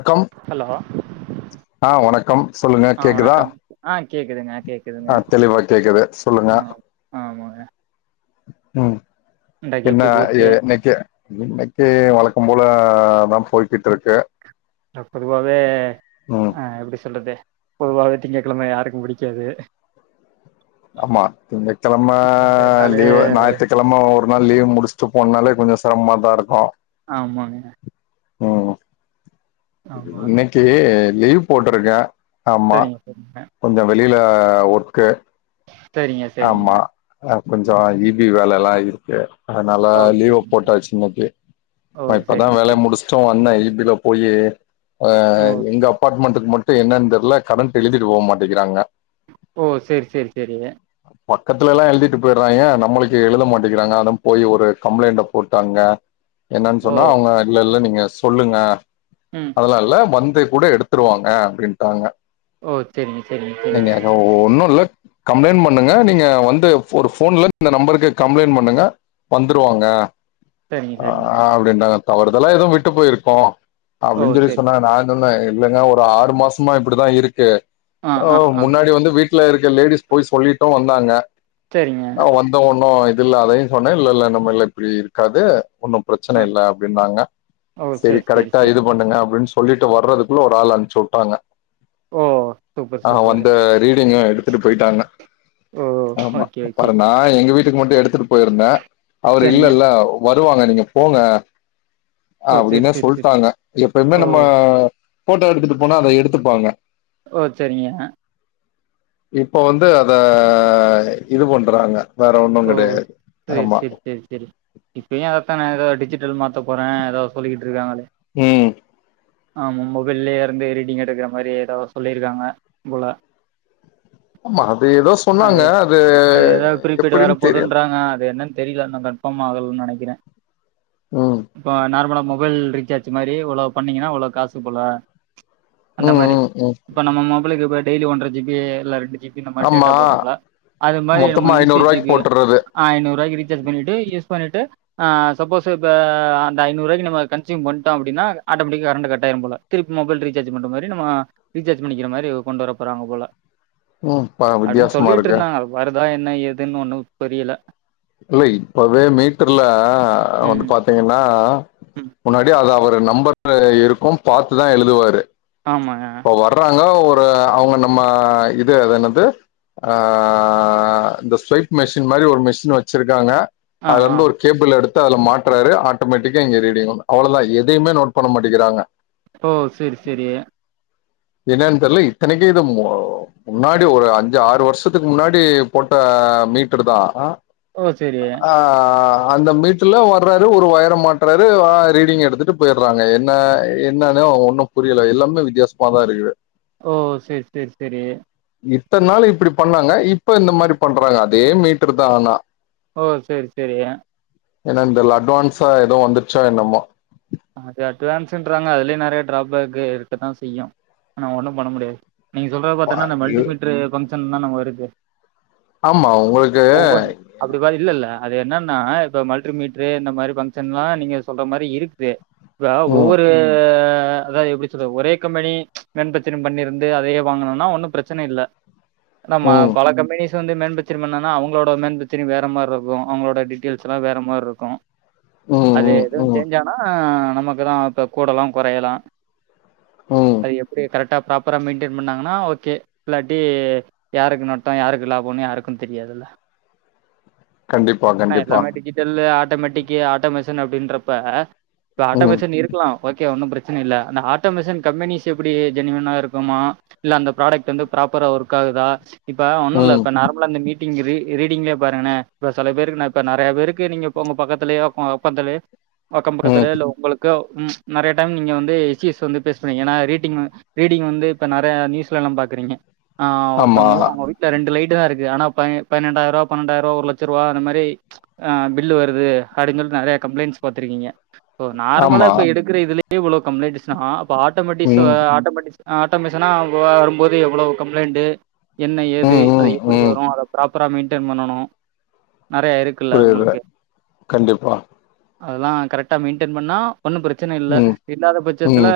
வணக்கம் ஹலோ ஆ வணக்கம் சொல்லுங்க ஆ கேக்குதா வணக்கம் ஆ கேக்குதுங்க கேக்குதுங்க ஆ தெளிவா கேக்குது சொல்லுங்க ம் ஓ ஆமாங்க ம் இன்றைக்கு என்ன எப்டி எ போச்சு இன்னைக்கு இன்னைக்கு வழக்கம் போலதாம் போய்கிட்ருக்கு இல்ல பொதுவாகவே அ எப்டி சொல்றது பொதுவாவே திங்ககெழமை யாருக்கு புடிக்காது ஆமா திங்ககெழமை மண்டே நாளே லீவு நாயித்துக்கெழ ம ஒரு நாள் லீவ் முடுஸ்ட்டு போனாலே கொஞ்சோ செரமமா தா இருக்கு ஆமாங்க ஆமா இன்னக்கி லீவ் போட்ருக்கே ஆமா சரிங்க கொஞ்சோ வெளில ஒர்க்கு சரிங்க சரிங்க ஆமா கொஞ்சோ ஈ பி வேலேல்லா இருக்கு சரிங்க அதுனால ஓ லீவ சரிங்க சரி. போட்டாச்சு இன்னக்கி ஓ நா இப்பதா சரிங்க வேலய சரிங்க முடுஸ்ட்டு வந்தே ஈ பில போய் அ ஓ எங்க அப் அப்பாட்மண்டுக்கு மட்டு என்னான் தெர்ல கரண்ட் எழுதிட்டு போக மாட்டிகிறாங்க ஓ சேர் சேர் சேரி பக்கத்துலேல்லா எழுதிட்டு போயிற்றாய்ங்க நம்மளுக்கு எழுத மாட்டிகிறாங்க அதா போய் ஒரு கம்ளைண்ட்ட போட்டு அங்க என்னான் ஓ சொன்னா அவுங்க இல்லல்ல நீங்க சொல்லுங்க ம் அதலா இல்ல வந்து கூட எடுத்துருவாங்க அப்டின்ட்டாங்க ஓ செரிங்க செரிங்க செரி ஒ ஒன்னு இல்ல கம்ப்ளைண்ட் பண் பண்ணுங்க நீங்க வந்து ஒரு ஃபோன்ல இந்த நம்பருக்கு கம்ளைண் பண்ணுங்க வந்துருவாங்க சரிங்க ஆ சரிங்க அப்டின்டாங்க தவறுதல்லா எது விட்டு போயிருக்கு ஓ அப்டின் சொல்லி சரி சொன்னாங்க நா இல்லல்ல இல்லங்க ஒரு ஆறு மாசமா இப்டிதா இருக்கு ஆ அ ஆ ஆ முன்னாடி வந்து வீட் வீடுல இருக்க லேடிஸு போய் சொல்லிட்டு வந்தாங்க சரிங்க அ வந் ஒன்னு இது இல்ல அதையு சொன்னே இல்லல்ல நம்மல்ல இப்டி இருக்காது ஒண்ணு பிரச்சன ஆ இல்ல அப்டின்னாங்க சரி கரெக்ட்டா இது பண்ணுங்க அப்டின் சொ சொல்லிட்டு வர்றதுக்குள்ள ஒரு ஆள் அன்ப்ச்சு விட்டாங்க ஓ சூப்பர் அ சூப்பரு வந்த ரீடிங்கு எடு த்துட்டு போயிட்டாங்க ஓ ஆமா ஓகே ஓகே அப்பறோ நா எங்க வீட் டுக்கு மட்டு எடுத்துட்டு போயிருந்தே அவர் சரிங்க இல்லல்ல வருவாங்க நீங்க போங்க ஓ சரி அப்டின்னே சரி சரி சொல்ட்டாங்க எப்பயுமே ஓ நம்ம போட்டோ எடுத்துட்டு போனா அத எடுத்துப்பாங்க ஓ செரிங்க இப்ப வந்து அத இது பண்றாங்க வேற ஒண்ணு கெடையாது ஆமா சேர் சேரி இப்பயு அததா நா எதோ டிஜிட்டல் மாத்த போறே ஏதாவது சொல்லிக்கிட்டு இருக்காங்களே ம் ஆமா மொபைல்லயே இருந்து எடிடிங் எடுக்கற மாரி ஏதோ சொல்லிருக்காங்க போல ஆமா அது எதோ சொன்னாங்க அது எப் ன்டு வர போதுன்றாங்க அது என்னன்னு தெரில இன்னு கன்ஃபாம் ஆகலனு நெனைக்கிறே ம் இப்ப நார்மலா மொபைல் ரீசார்ச் மாரி இவ்ளோ பண்ணீங்கன்னா இவ்ளோ காசு போல அந்த ம் மாரி ம் ம் இப்ப நம்ம மொபைலுக்கு இப்ப டெய்லி ஒன்ர ஜி பி இல்ல ரெண்டு ஜி பி இந்த மாரி டேட்டா ஆமா போட்றம்ல அது மாரி நம்ம மொத்தமா இ சி ஐநூறு ஜி ரூபாய்க்கு க்கு போட்டுறது அ ஐநூறு ரூவாய்க்கி ரீசார்ஜ் பண்ணிட்டு யூஸ் பண்ணிட்டு ஆ சப்போஸ் இப்ப அந்த ஐநூறு ரூபாய்க்கு நம்ம கன்ஸ்யூம் பண்டோ அப்டினா ஆட்டோமேட்டிக்கா கரண்ட் கட் ஆயிரு போல திருப்பி மொபைல் ரீசார்ஜ் பண்ற மாரி நம்ம ரீசார்ஜ் பண்ணிக்கிற மாரி கொண்டு வர போறாங்க போல ம் பா அப்டின் வித்தியாசமா சொல்லிட்டு இருக்கு இருந்தாங்க வருதா என்ன ஏதுன் ஒண்ணு புரியல இல்ல இப்பவே மீட்டர்ல வந்து ம் பாத் தீங்கனா ம் முன்னாடி அது அவரு நம்பர்ல இருக்கு பாத்துதா எழுதுவாரு ஆமாங்க இப்ப வர்றாங்க ஒரு அவுங்க நம்ம இது அது என்னது ஆ இந்த ஸ்வைப் மெஷின் மாரி ஒரு மிஷின் வச்சிருக்காங்க ஆ அதுல ஆ இருந்து ஒரு கேபிள் எடுத்து அதல மாற்றாரு ஆட்டோமேட்டிக்கா இங்க ரீடிங் வரூ அவ்ளவுதா எதையுமே நோட் பண்ண மாட்டேங்கிறாங்க ஓ செரி செரி என்னன்னு தெர்ல இத்தனைக்கு இது மோ முன்னாடி ஒரு அஞ்சு ஆறு வருஷத்துக்கு முன்னாடி போட்ட மீட்டர் தா ஓ செரி ஆ அந்த மீட்டர்ல வர்றாரு ஒரு வயர்ர மாட்றாரு ரீடிங் எடுத்துட்டு போய்ட்றாங்க என்ன என்னனே ஒன்னூ புரியல எல்லாமே வித்தியாசமாதா இருக்குது ஓ செர் செர் செரி இத்தன நாள் இப்டி பண்ணாங்க இப்ப இந்த மாதிரி பண்றாங்க அதே மீட்ரு தா ஆனா ஓ செர் செரி என்னோன் தெர்ல அட்வான்ஸா ஏதே வந்துருச்சா என்னமோ அது அட்வான்சுன்றாங்க அதுலயே நறய ட்ராபேக்கு இருக்க தா செய்யூ ஆனா ஒன்னு பண்ண முடியாது நீங்க சொல்றத பாத்தன்னா இந்த மல்டிமீட்ரு பங்க்ஷன் தான இருக்கு ஆமா உங்களுக்கு ஒவ்வொ அப்டி பாத் இல்ல இல்ல அது என்னன்னா இப்ப மல்ட்ரி மீட்ரு இந்த மாரி பங்க்ஷன்ல்லா நீங்க சொல்ற மாரி இருக்தே இப்ப ம் ஒவ்வொரூ அதா எப்டி சொல்றது ஒரே கம்பெனி மேன்போக்ஷர் பண்ணிருந்து அதையே வாங்கணோன்னா ஒன்னு பிரச்சன இல்ல நம்ம ம் பழக்க மேனீஸ் இது வந்து மேன்போக்ச்சரி பண்ணன்னா அவங்களோட மேன்பக்ஷரி வேற மாரி இருக்கோ அவங்களோட டீட்டெய்ல்ஸ்ல்லா வேற மாரி இருக்கோ உ அது எதுவூ சோஞ்சானா நமக்குதா இப்ப கூடலா கொறயலா ம் அது எப்டி கரெக்டா ப்ராப்பரா மெயின்டைன் பண்ணாங்கன்னா ஓகே இல்லாட்டி யாருக்கு நட்டோ யாருக்கு லாபன்னு யாருக்கு தெரியாத்துல்ல கண்டிப்பா ஏன்னா கண்டிப்பா எல்லாமே டிஜிட்டல்லு ஆட்டோமேட்டிக் ஆட்டோமேஷன் அப்டின்றப்ப இப்ப ம் ஆட்டோமேஷன் இருக்கலா ஓகே ஒன்னு பிரச்சன இல்ல அந்த ஆட்டோமேஷன் கம்பெனிஸ் எப்டி ஜெனியூன்னா இருக்குமா இல்ல அந்த ப்ராடக்ட் வந்து ப்ராப்பரா ஒர்க் ஆகுதா இப்ப ஒன்னு இல்ல ம் இப்ப நார்மல அந்த மீட் இங்க ரீ ரீடிங்ளே பாருங்களே இப்ப செல பேருக்கு நா இப்ப நறய பேருக்கு நீங்க உங்க பக்கத்துலயோ அ அக்கத்துலயோ அக்கம் ம் பக்கத்துலயோ இல்ல உங்களுக்கோ ம் நறய டைம் நீங்க வந்து எச் சி எஸ் வந்து ஃபேஸ் பண்ணுவீங் ஏன்னா ரீட்டிங் வந் ரீடிங் வந்து இப்ப நறய நியூஸ்லலா பாக்கறீங்க ‌அ ஆமா ஒருத்தவங்களுக் அவங்க வீட் ரெண்டு லைட்டு தா இருக்கு ஆனா பன்னொ பன்ணென்டாயிர ரூபா பன்ணென்டாயிர ரூபா ஒரு லட்ச ரூபா அந்த மாரி அ பில்லு வருது அப்டின் சொல்லி நறய கம்ப்ளைண்ட்ஸ் பாத்துருக்கீங்க ஸோ நார்மலா ஆமா இப்போ எடுக்கிற இதுலே இவ்ளோ கம்ப்ளைண்ட்டுஸ்னா அப்போ ஆட்டோமேட்டிஸ் ம் ஆட்டோமட்டிஸ் அ ஆட்டோமேஷனா வ வரும்போது எவ்ளோ கம்ப்ளைண்ட்டு என்ன ஏது ம் அது ம் எப்டி ம் வரூ அத ப்ராப் ராப்ரா மெயின்டெயின் பண்ணனோ நெறய இருக்குல்ல புரியுது உங்களுக்கு கண்டிப்பா அதெல்லா கரெக்டா மெயின்டென் பண்ணா ஒன்னு பிரச்சன இல்ல ம் இல்லாத பட்சத்துல ம்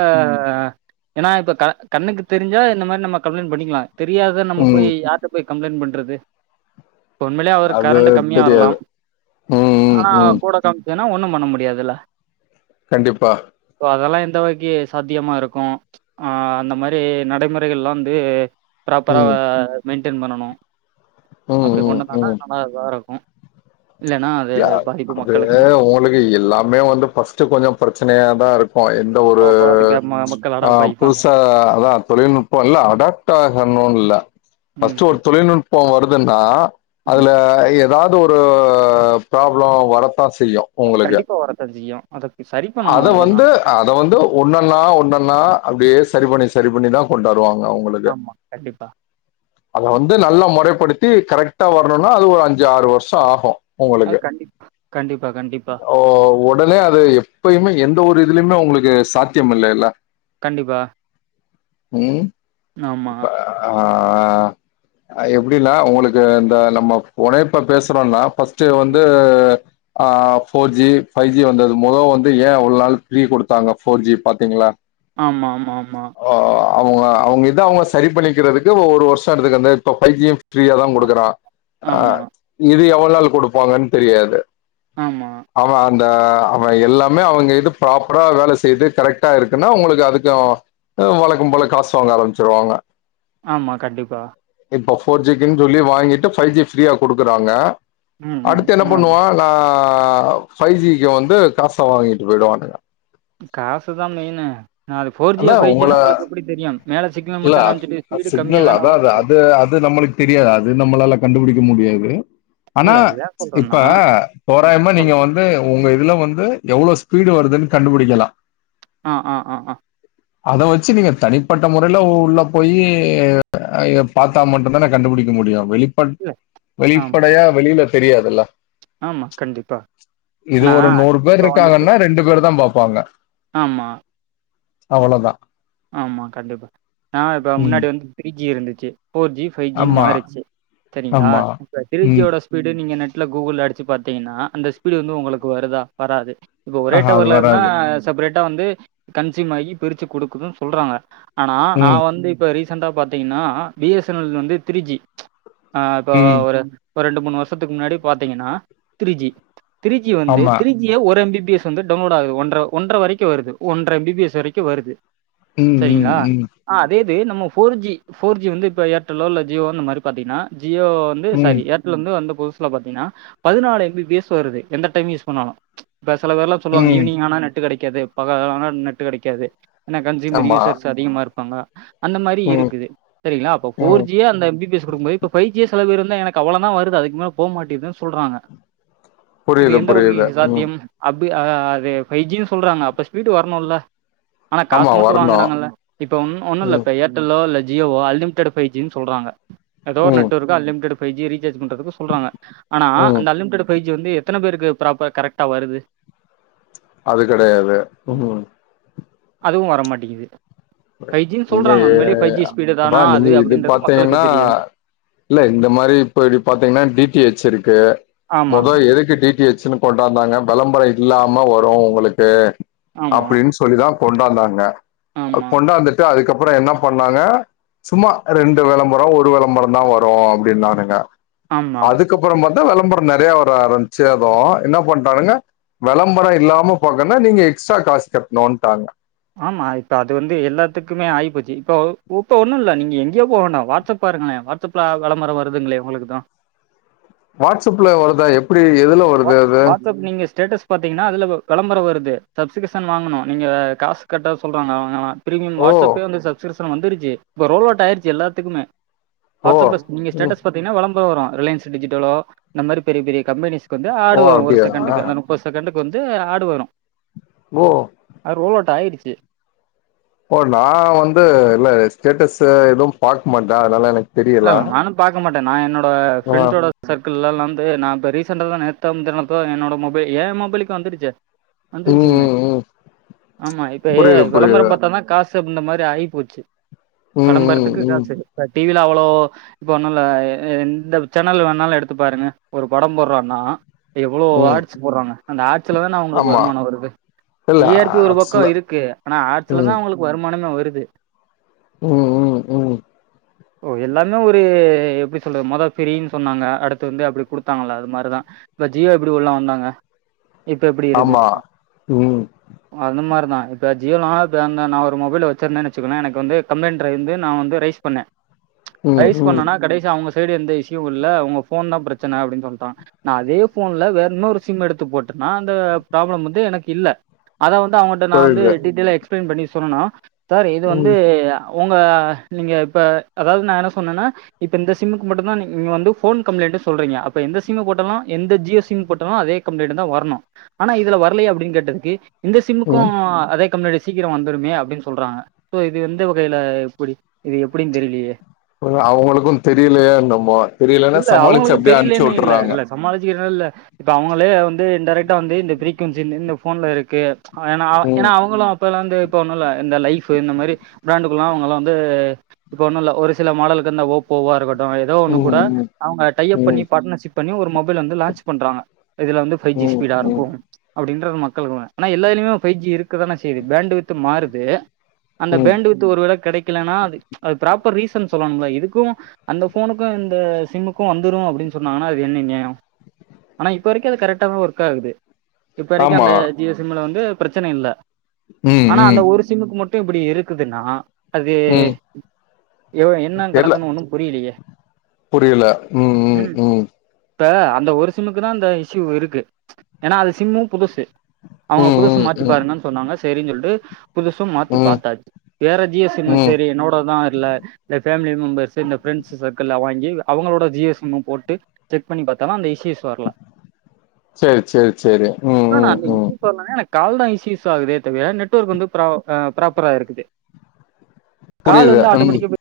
ஏன்னா இப்ப க கண்ணுக்கு தெரிஞ்சா இந்த மாரி நம்ம கம்ப்ளைண்ட் பண்ணிக்கலா தெரியாத நம்ம போய் ம் யார்ட் எங்க போய் கம்ப்ளைண்ட் பண்றது உண்மையிலேயே அவர்க்கு அது கரண்ட் கம்மியா தெரியாது வரலாம் ம் ம் ஆனா ம் கூட கம் ஏன்னா ஒண்ணு பண்ண முடியாதுல்ல கண்டிப்பா ஓ அதெல்லா எந்த வகைக்கி சாத்தியமா இருக்கு ஆ அந்த மாரி நடைமுறைகள்லா வந்து ப்ராப்பரா ம் மெயின்டென் பண்ணணு ம் அப்டி ம் கொண்டுந்தனா ம் நல்லா இருக்கு அது தான். உங்களுக்கு எல்லாமே வந்து ஃபர்ஸ்ட் கொஞ்ச பிரச்சனையா தா இருக்கு எ எந்த ஒரு போக போக அதுக்கு ம ம். மக்கள் அட ஆ பாதிப்பாங்க. புதுசா அதா தொழில்நுட் இப்ப எல்லா அடாப்ட் ஆகணும்னுல்ல ம், ஃபர்ஸ்ட் ஒரு ம். தொழில்நுட்போ வருதுன்னா ம். அதுல ஏதாவது ஒரு ப்ராப்ளோ வரத்தா செய்யு அது உங்களுக்கு கண்டிப்பா வரத்தா செய்யு அதப் சரி அத பண்ணணும் அவ்வளோதான். வந்து அத வந்து ஒன்னன்னா ஒன்னன்னா அப்டியே சரி பண்ணி சரி பண்ணிதா கொண்டுவருவாங்க அவுங் ஆமா கண்டிப்பா அது வந்து நல்லா முறைப்படுத்தி கரெக்டா வரணும்னா அது ஒரு அஞ்சு ஆறு வருஷோ ஆகு அது உங்களுக்கு கண்டி கண்டிப்பா கண்டிப்பா ஓ ஒ உடனே அது எப்யுமே எந்த ஒரு இதுலயுமே உங்களுக்கு சாத்தியம் இல்லைல்ல கண்டிப்பா ம் ஆமா. இப்ப அ ஆ அ எப்டின்னா உங்களுக்கு இந்த நம்ம உணைப்ப பேசுறோனா ஃபஸ் ட்டு வந்து ம். ஆ ஃபோர் ஜி ஃபைவ் ஜி வந்தது மொத வந் இப்ப ஏ அவ்ளோ நாள் ஃப்ரீ குடுத்தாங்க ஃபோர் ஜி பாத்தீங்ளா ஆமா ஆமா ஆமா ஆ அவுங்க அவுங்க இத அவுங்க சரி பண்ணிக்கிறதுக்கு ஒரு வருஷோ எடுத்துக்கு அந்த இப்ப பைஜியும் ஃப்ரீயா தா குடுக்குறா அ ஆமா, இது எவ்ளோ நாள் குடுப்பாங்கன்னு தெரியாது ஆமா அவ அந்த அவ எல்லா மே அவுங்க இது ப்ராப்பரா வேல செய்து கரெக்டா இருக்குன்னா உங்களுக்கு அதுக்கோ அ வழக்கம் போல காசு வாங்க ஆரம்பிச்சிருவாங்க ஆமா கண்டிப்பா இப்ப ஃபோர் ஜிக்குன்னு சொல்லி வாங்கிட்டு ஃபை ஜி ஃப்ரீயா குடுக்குறாங்க ம், ம். அடுத்து என்ன ஆமா. பண்ணுவா நா ஃபைவ் ஜிக்கு வந்து காச வாங்கிட்டு போய்டுவானுங்க காசு தா மெயினு நா அது ஃபோர்ஜியா அதா ஃபை உங்கள ஜியானு உங்களுக்கு எப்டி தெரியு மேல சிக்னல் இல்ல மட்டு காமிச்சிட்டு ஸ்பீடு கம்மியா சிக்னல் தான அதா அது வருது அது அது நம்மளுக்கு தெரியாது அது நம்மளால கண்டுபுடிக்க முடியாது ஆனா இல்ல ஏன் இப்ப சொல்றேன்னா தோராயமா சொல் நீங்க வந்து உங்க இதுல வந்து எவ்ளோ ஸ்பீடு வருதுன்னு கண்டுபுடிக்கலா அ அ அ அ அத வச்சு நீங்க தனிப்பட்ட முறையில உள்ள போயி எ பாத்தா மட்டு அப்பத்தான கண்டு பிடிக்க முடியோ வெளிப்பட் இல்ல. ஆமா, வெளிப்படையா வெளியில தெரியாதுல்ல ஆமா. கண்டிப்பா. இது ஏன்னா, ஒரு ம். நூறு பேர் இப்ப வந்துட்டு இருக்காங்கன்னா ரெண்டு பேர் தா பாப்பாங்க ஆமா அவ்ளோதா ஆமா கண்டிப்பா நா இப்போ ம். முன்னாடி வந்து த்ரீ ஜி இருந்துச்சி ஃபோர்ஜி ஃபைஜின்னு ஆமா. மாறிச்சு சரிங்ளா ஆமா. இப்ப ம். த்ரீஜியோட ஸ் பீடு நீங்க நெட்ல கூகுள்ள அடிச்சு பாத்தீங்கன்னா அந்த ஸ்பீடு வந்து உங்களுக்கு வருதா வராது இப்ப ஒரே ஆஹா அது ட்டவர்ல இருந்தா வராது. செப்பரேட்டா வந்து கன்சியூம் ஆகி பிரிச்சு குடுக்குதுன்னு சொல்றாங்க ஆனா நா ம். வந்து இப்போ ரீசெண்டா பாத்தீங்கன்னா பி எஸ் என் எல் வந்து த்ரிஜி ஆ இப்போ ம். ஒரு ஒரு ரெண்டு மூணு வருஷத்துக்கு முன்னாடி பார்த்தீங்கண்ணா த்ரு ஜி த்ரீ ஜி வந்து ஆமா. த்ரீ ஜியே ஒரு எம் பி பி எஸ் வந்து டவுன்லோட் ஆக ஒன்ற ஒன்ற வரைக்கும் வருது ஒன்ற எம் பி பி எஸ் வரைக்கும் வருது ம். ம். சரிங்ளா ம். ஆ அதே இது நம்ம ஃபோர் ஜி ஃபோர் ஜி வந்து இப்ப ஏர்டெல்லோ இல்ல ஜியோவோ இந்த மாரி பாத்தீங்ன்னா ஜியோ வந் வந்து ம். சாரி ஏர்டெல் வந்து வந்த புதுசுல பாத்தீங்ன்னா பதினாறு எம் பி பி எஸ் வருது எந்த டைம் யூஸ் பண்ணாலு இப்ப செல பேர்லா சொல்வாங்க ம். ஈவ்னிங் ஆனா நெட்டு கெடைக்காது பகலானா நெட்டு கெடைக்காது கன்சியுமர் ஆமா. யூசர்ஸ் அதிகமா இருப்பாங்க அந்த மாரி ம். இருக்குது சரிங்ளா அப்ப ஃபோர் ம். ஜியே அந்த எம் பி பி எஸ் குடுக்கும்போது இப்போ ஃபை ஜியே செல பேர் வந்து எனக்கு அவளோ தா வருது அதுக்கு மேல போ மாட்டிகுதா சொல்றாங்க இது புரியுது, எந்த வகை புரியுது. ம். சாத்தியம் அப்டி அ அது ஃபை ஜினு சொல்றாங்க அப்ப ஸ்பீடு வரனோல்ல ஆனா காசு ஆமா மட்டு வரணும். வாங்கறாங்கல்ல இப்பம் ஒன்னு இல்ல ம். ஏர்ட்டெல்லோ இல்ல ஜியோவோ அன்லிமிடட் ஃபை ஜினு சொல்றாங்க ஏதோ ஒரு ம் நெட்வொர்க் அன்லிமிடட் ஃபைஜிய ரீசார்ஜ் பண்றதுக்கு சொல்றாங்க ஆனா ம் அந்த அன்லிமிடட் ஃபைஜி வந்து எத்தனப் பேருக்கு ப்ராப்பர் கரெக்டா வருது அது கெடையாது உம் அதுவு வரமாட்டிகுது ஃபைஜின்னு நீங்க சொல்றாங்க உண்மையிலே ஃபைஜி ஸ்பீடு அப்பா தானா அது நீங்க இது அப்டின்றது மக்களுக்கு பாத்தீங்கன்னா தெரியாது இல்ல இந்த மாரி இப்போ இப்டி பாத்தீங்ன்னா டி டி எச் இருக்கு மொதோ ஆமாங்க எதுக்கு டி டி எச்ன்னு போட்டார்ந்தாங்க விளம்பரம் இல்லாம வரும் உங்களுக்கு அப்படின்னு சொ சொல்லிதான் கொண்டாந்தாங்க ஆ அ கொண்டாந்துட்டு அதுக்கப்புறம் என்ன பண்ணாங்க சும்மா ரெண்டு விளம்பரம் ஒரு விளம்பரம் தான் வரும் அப்படின்னு நானுங்க ஆமா அதுக் கப்புறம் பாத்தா விளம்பரம் நிறைய வர ஆரம்பிச்சேதோ என்ன பண்டானுங்க விளம்பரம் இல்லாம பாக்கனா நீங்க எக்ஸ்ட்ரா காசு கட்டணும்ட்டாங்க ஆமா இப்ப அது வந்து எல்லாத்துக்குமே ஆயிப்போச்சு இப்ப இப்ப ஒன்னும் இல்ல நீ எங்கயோ போவேனா வாட்ஸ்அப் பாருங்களே வாட்ஸ்அப்ல விளபரம் வருதுங்களே உங்களுக்கு தான் வாட்ஸ்அப்ல வருதா எப்டி எதுல வா வருது அது வாட்ஸ்அப் நீங்க ஸ்டேட்டஸ் பாத்தீங்கன்னா அதுல விளம்பரம் வருது சப்ஸ்கிப்ஷன் வாங்கணும் நீங்க காசு கட்ட சொல்றாங்க வாங்குனா பிரீமியம் ஓ வாட்ஸ்அப்பே வந்து சப்ஸ்கிரிப்ஷன் வந்துருச்சு இப்ப ரோல் அவுட் ஆயிருச்சு எல்லாத்துக்குே ஓ வாட்ஸ்அப்ல நீங்க ம் ஸ்டேட்டஸ் பாத்தீங்கன்னா விளம்பரொ வரும் ரிலையன்ஸ் டிஜிட்டலோ இந்த மாரி பெரிய பெரிய கம்பெனிஸ் வந்து ஆடு ஓ வரும் ஒரு அப்டியா செகண்டுக்கு அந்த முப்பது செகண்டுக்கு வந்து ஆடு வரும் ஓ அது ரோளௌட் ஆய்டுச்சு ஓ நா வந்து இல்ல ஸ்டேட்டஸ் எதுவும் பாக்க மாட்டேன் அதனால எனக்கு இல்ல தெரியல நானும் பாக்க மாட்டேன் நா என்னோட ஆ ஃப்ரெண்டோட சர்க்கிள்லல்லாம் வந்து நா இப்ப ரீசன்ண்டா தா நேத்தோ முந்தா நேத்தோ என்னோட மொபைல் ஏன் மொபைலுக்கு வந்துடுச்சே ம் வந்துருச்சிங்களே ம் ம் ஆமா இப்ப ஏ புரியுது புரியுது வெளம்பரம் பாத்தா தா காஸ் சு அப்படின்ற மாரி ஆகி போச்சு ம் ம் வெளம்பறதுக்கு ம் காசு டிவி ல்ல அவ்வளோ இப்ப ஒண்ணும் இ எந்த சேனல் வேணாலும் எடுத்து பாருங்க ஒரு படம் போடுறான்னா எவ்வொளோ ம் ஆட்ஸ் போடுறாங்க அந்த ஆட்ஸ்ல தான அவுங்களுக்கு ஆமா வருமானோ வருது இல்ல டி ஆர் பி ஒரு பக்கம் ஆக்சுவலா இருக்கு ஆனா ஆட்ஸ்ல தா ம் அவுங்களுக்கு வருமானமே வருது உம் உம் உம் ஓ எல்லாமே ஒரு எப்படி சொல்றது மொதல் ஃபிரின்னு சொன்னாங்க அடுத்து வந்து அப்டி குடுத்தாங்கள அது மாரிதா இப்ப ஜியோ எப்டி உள்ள வந்தாங்க இப்ப எப்டி இருக்கு ஆமா ம் அந்த மாரி தா இப்ப ஜியோ லா எனக்கு ஒரு மொபைல் வச்சுருந்தேன் வச்சுக்கோங்கலேன் எனக்கு வந்து கம்பைண்டர வந்து நா வந்து ரெய்ஸ் பண்ணே ம் ரைஸ் ம் பண்ணேன்னா கடைசி அவுங்க சைடு எந்த இஷ்யூம் இல்ல உங்க ஃபோன் தா பிரச்சன அப்டின் சொல்ட்டாங்க நா அதே ஃபோன்ல வேற இன்னொரு சிம் எடுத்து போட்டேன்னா அந்த ப்ராப்ளம் வந்து எனக்கு இல்ல அத வந்து அவுங்கள்ட நா வந்து புரியுது டீட்டெயலா எக்ஸ்பிளைன் பண்ணி சொன்னனா சார் இது வந்து ம் உங்க நீங்க இப்ப அதாவது நான் என்ன சொன்னேன்னா இப்ப இந்த சிம்க்கு மட்டும் தான் நீங்க வந்து போன் கம்ளைண்ட் சொல்றீங்க அப்ப எந்த சிம் போட்டாலும் எந்த ஜியோ சிம் போட்டாலும் அதே கம்ளைண்ட் தான் வரணும் ஆனா இதுல வரலையே அப்டின்னு கேட்டதுக்கு இந்த சிம்முக்கும் ம் அதே கம்பெனிய சீக்கிரோம் வந்துடுமே அப்டின்னு சொல்றாங்க சோ இது எந்த வகையில எப்டி இது எப்படின்னுக்ஷ தெரியலையே அவுங்களுக்கும் தெரியலையே என்னமோ தெரியலன்னா சமாளிச்சு அப்டியே அனுப்ச்சு விட்றாங்க சமாளிக்கிறிறது இல்ல இப்போ அவுங்களே வந்து டேரெக்டாக வந்து இந்த ஃப்ரீக்குவன்சி இந்த ஃபோன்ல இருக்குது அதுனால ஏன்னா ம் அவுங்களும் இப்போல்லாம் வந்து இப்போ ஒன்னு இல்ல இந்த லைஃப் இந்த மாரி பிராண்டுக்குலாம் அவுங்கலாம் வந்து இப்போ ஒன்னும் இல்ல ஒரு சில மாடலுக்குந்த ஓப்போவா இருக்கட்டும் ஏதோ ஒண்ணு கூட ம் ம் அவுங்க டை அப் பண்ணி ம் பார்ட்னர்ஷிப் பண்ணி ஒரு மொபைல் வந்து லான்ச் பண்றாங்க இது வந்துஃபைவ் ஜி ம் ஸ்பீடா ம் இருக்கும் அப்டின்றது மக்களுக்கு ஆனா எல்லாலயுமே ஃவைவ் ஜி இருக்குதான செய்து பிராண்டு வித்து மாறுது அந்த ம் பேண்டு வித்து ஒரு வேள கெடைக்கலன்னா அது அது ப்ராப்பர் ரீசன் சொல்லணும்ளா இதுக்கும் அந்த போனுக்கும் இந்த சிம்முக்கும் வந்துரும் அப்டின்னு சொன்னாங்கன்னா அது என்ன நியாயம் ஆனா இப்ப வரைக்கும் அது கரக்டா தா ஒர்க் ஆகுது இப்ப வரைக்கும் ஆமா அந்த ஜியோ சிம்ல வந்து பிரச்சன இல்ல ம் ஆனா ம் அந்த ஒரு சிமுக்கு மட்டும் மட்டும் இப்டி இருக்குதுன்னா அது ம் யோ என்ன தெர்ல கணக்கணு ஒன்னும் புரியலையே புரியல ம் ம் உம் ம் இப்ப அந்த ஒரு சிம்முக்கு தான் அந்த இஸ்யூ இருக்கு ஏன்னா அது சிம்மும் புதுசு அவுங்க புதுசு ம் மாத்தி ம் பாருங்கன்னு சொன்னாங்க சேரின் சொல்ட்டு புதுசும் ம் மாத்தி ம் பாத்தாச்சு வேற ஜியோ சிம் ம் சேரி என்னோடுதா இல்ல இந்த ஃபேமலி மெம்பர்ஸ் இந்த ஃப்ரெண்ட்ஸ் சர்கிள்ல வாங்கி அவுங்களோட ஜியோ சிம் போட்டு செக் பண்ணி பாத்தாலும் அந்த இஷ்யூஸ் வரலாம் சேரி சேரி சேரி உம் இன்னொன்று உம் அந்த உம் இஷ்யூஸ் வரலன்னா எனக்கு கால் தா இஷ்யூஸ் ஆகுதே தவிர நெட்ஒர்க் வந்து ப்ரா ப்ராப்பரா இருக்குது கால் புரியுது வந்து உம் ஆட்டோமேட்டிக்காக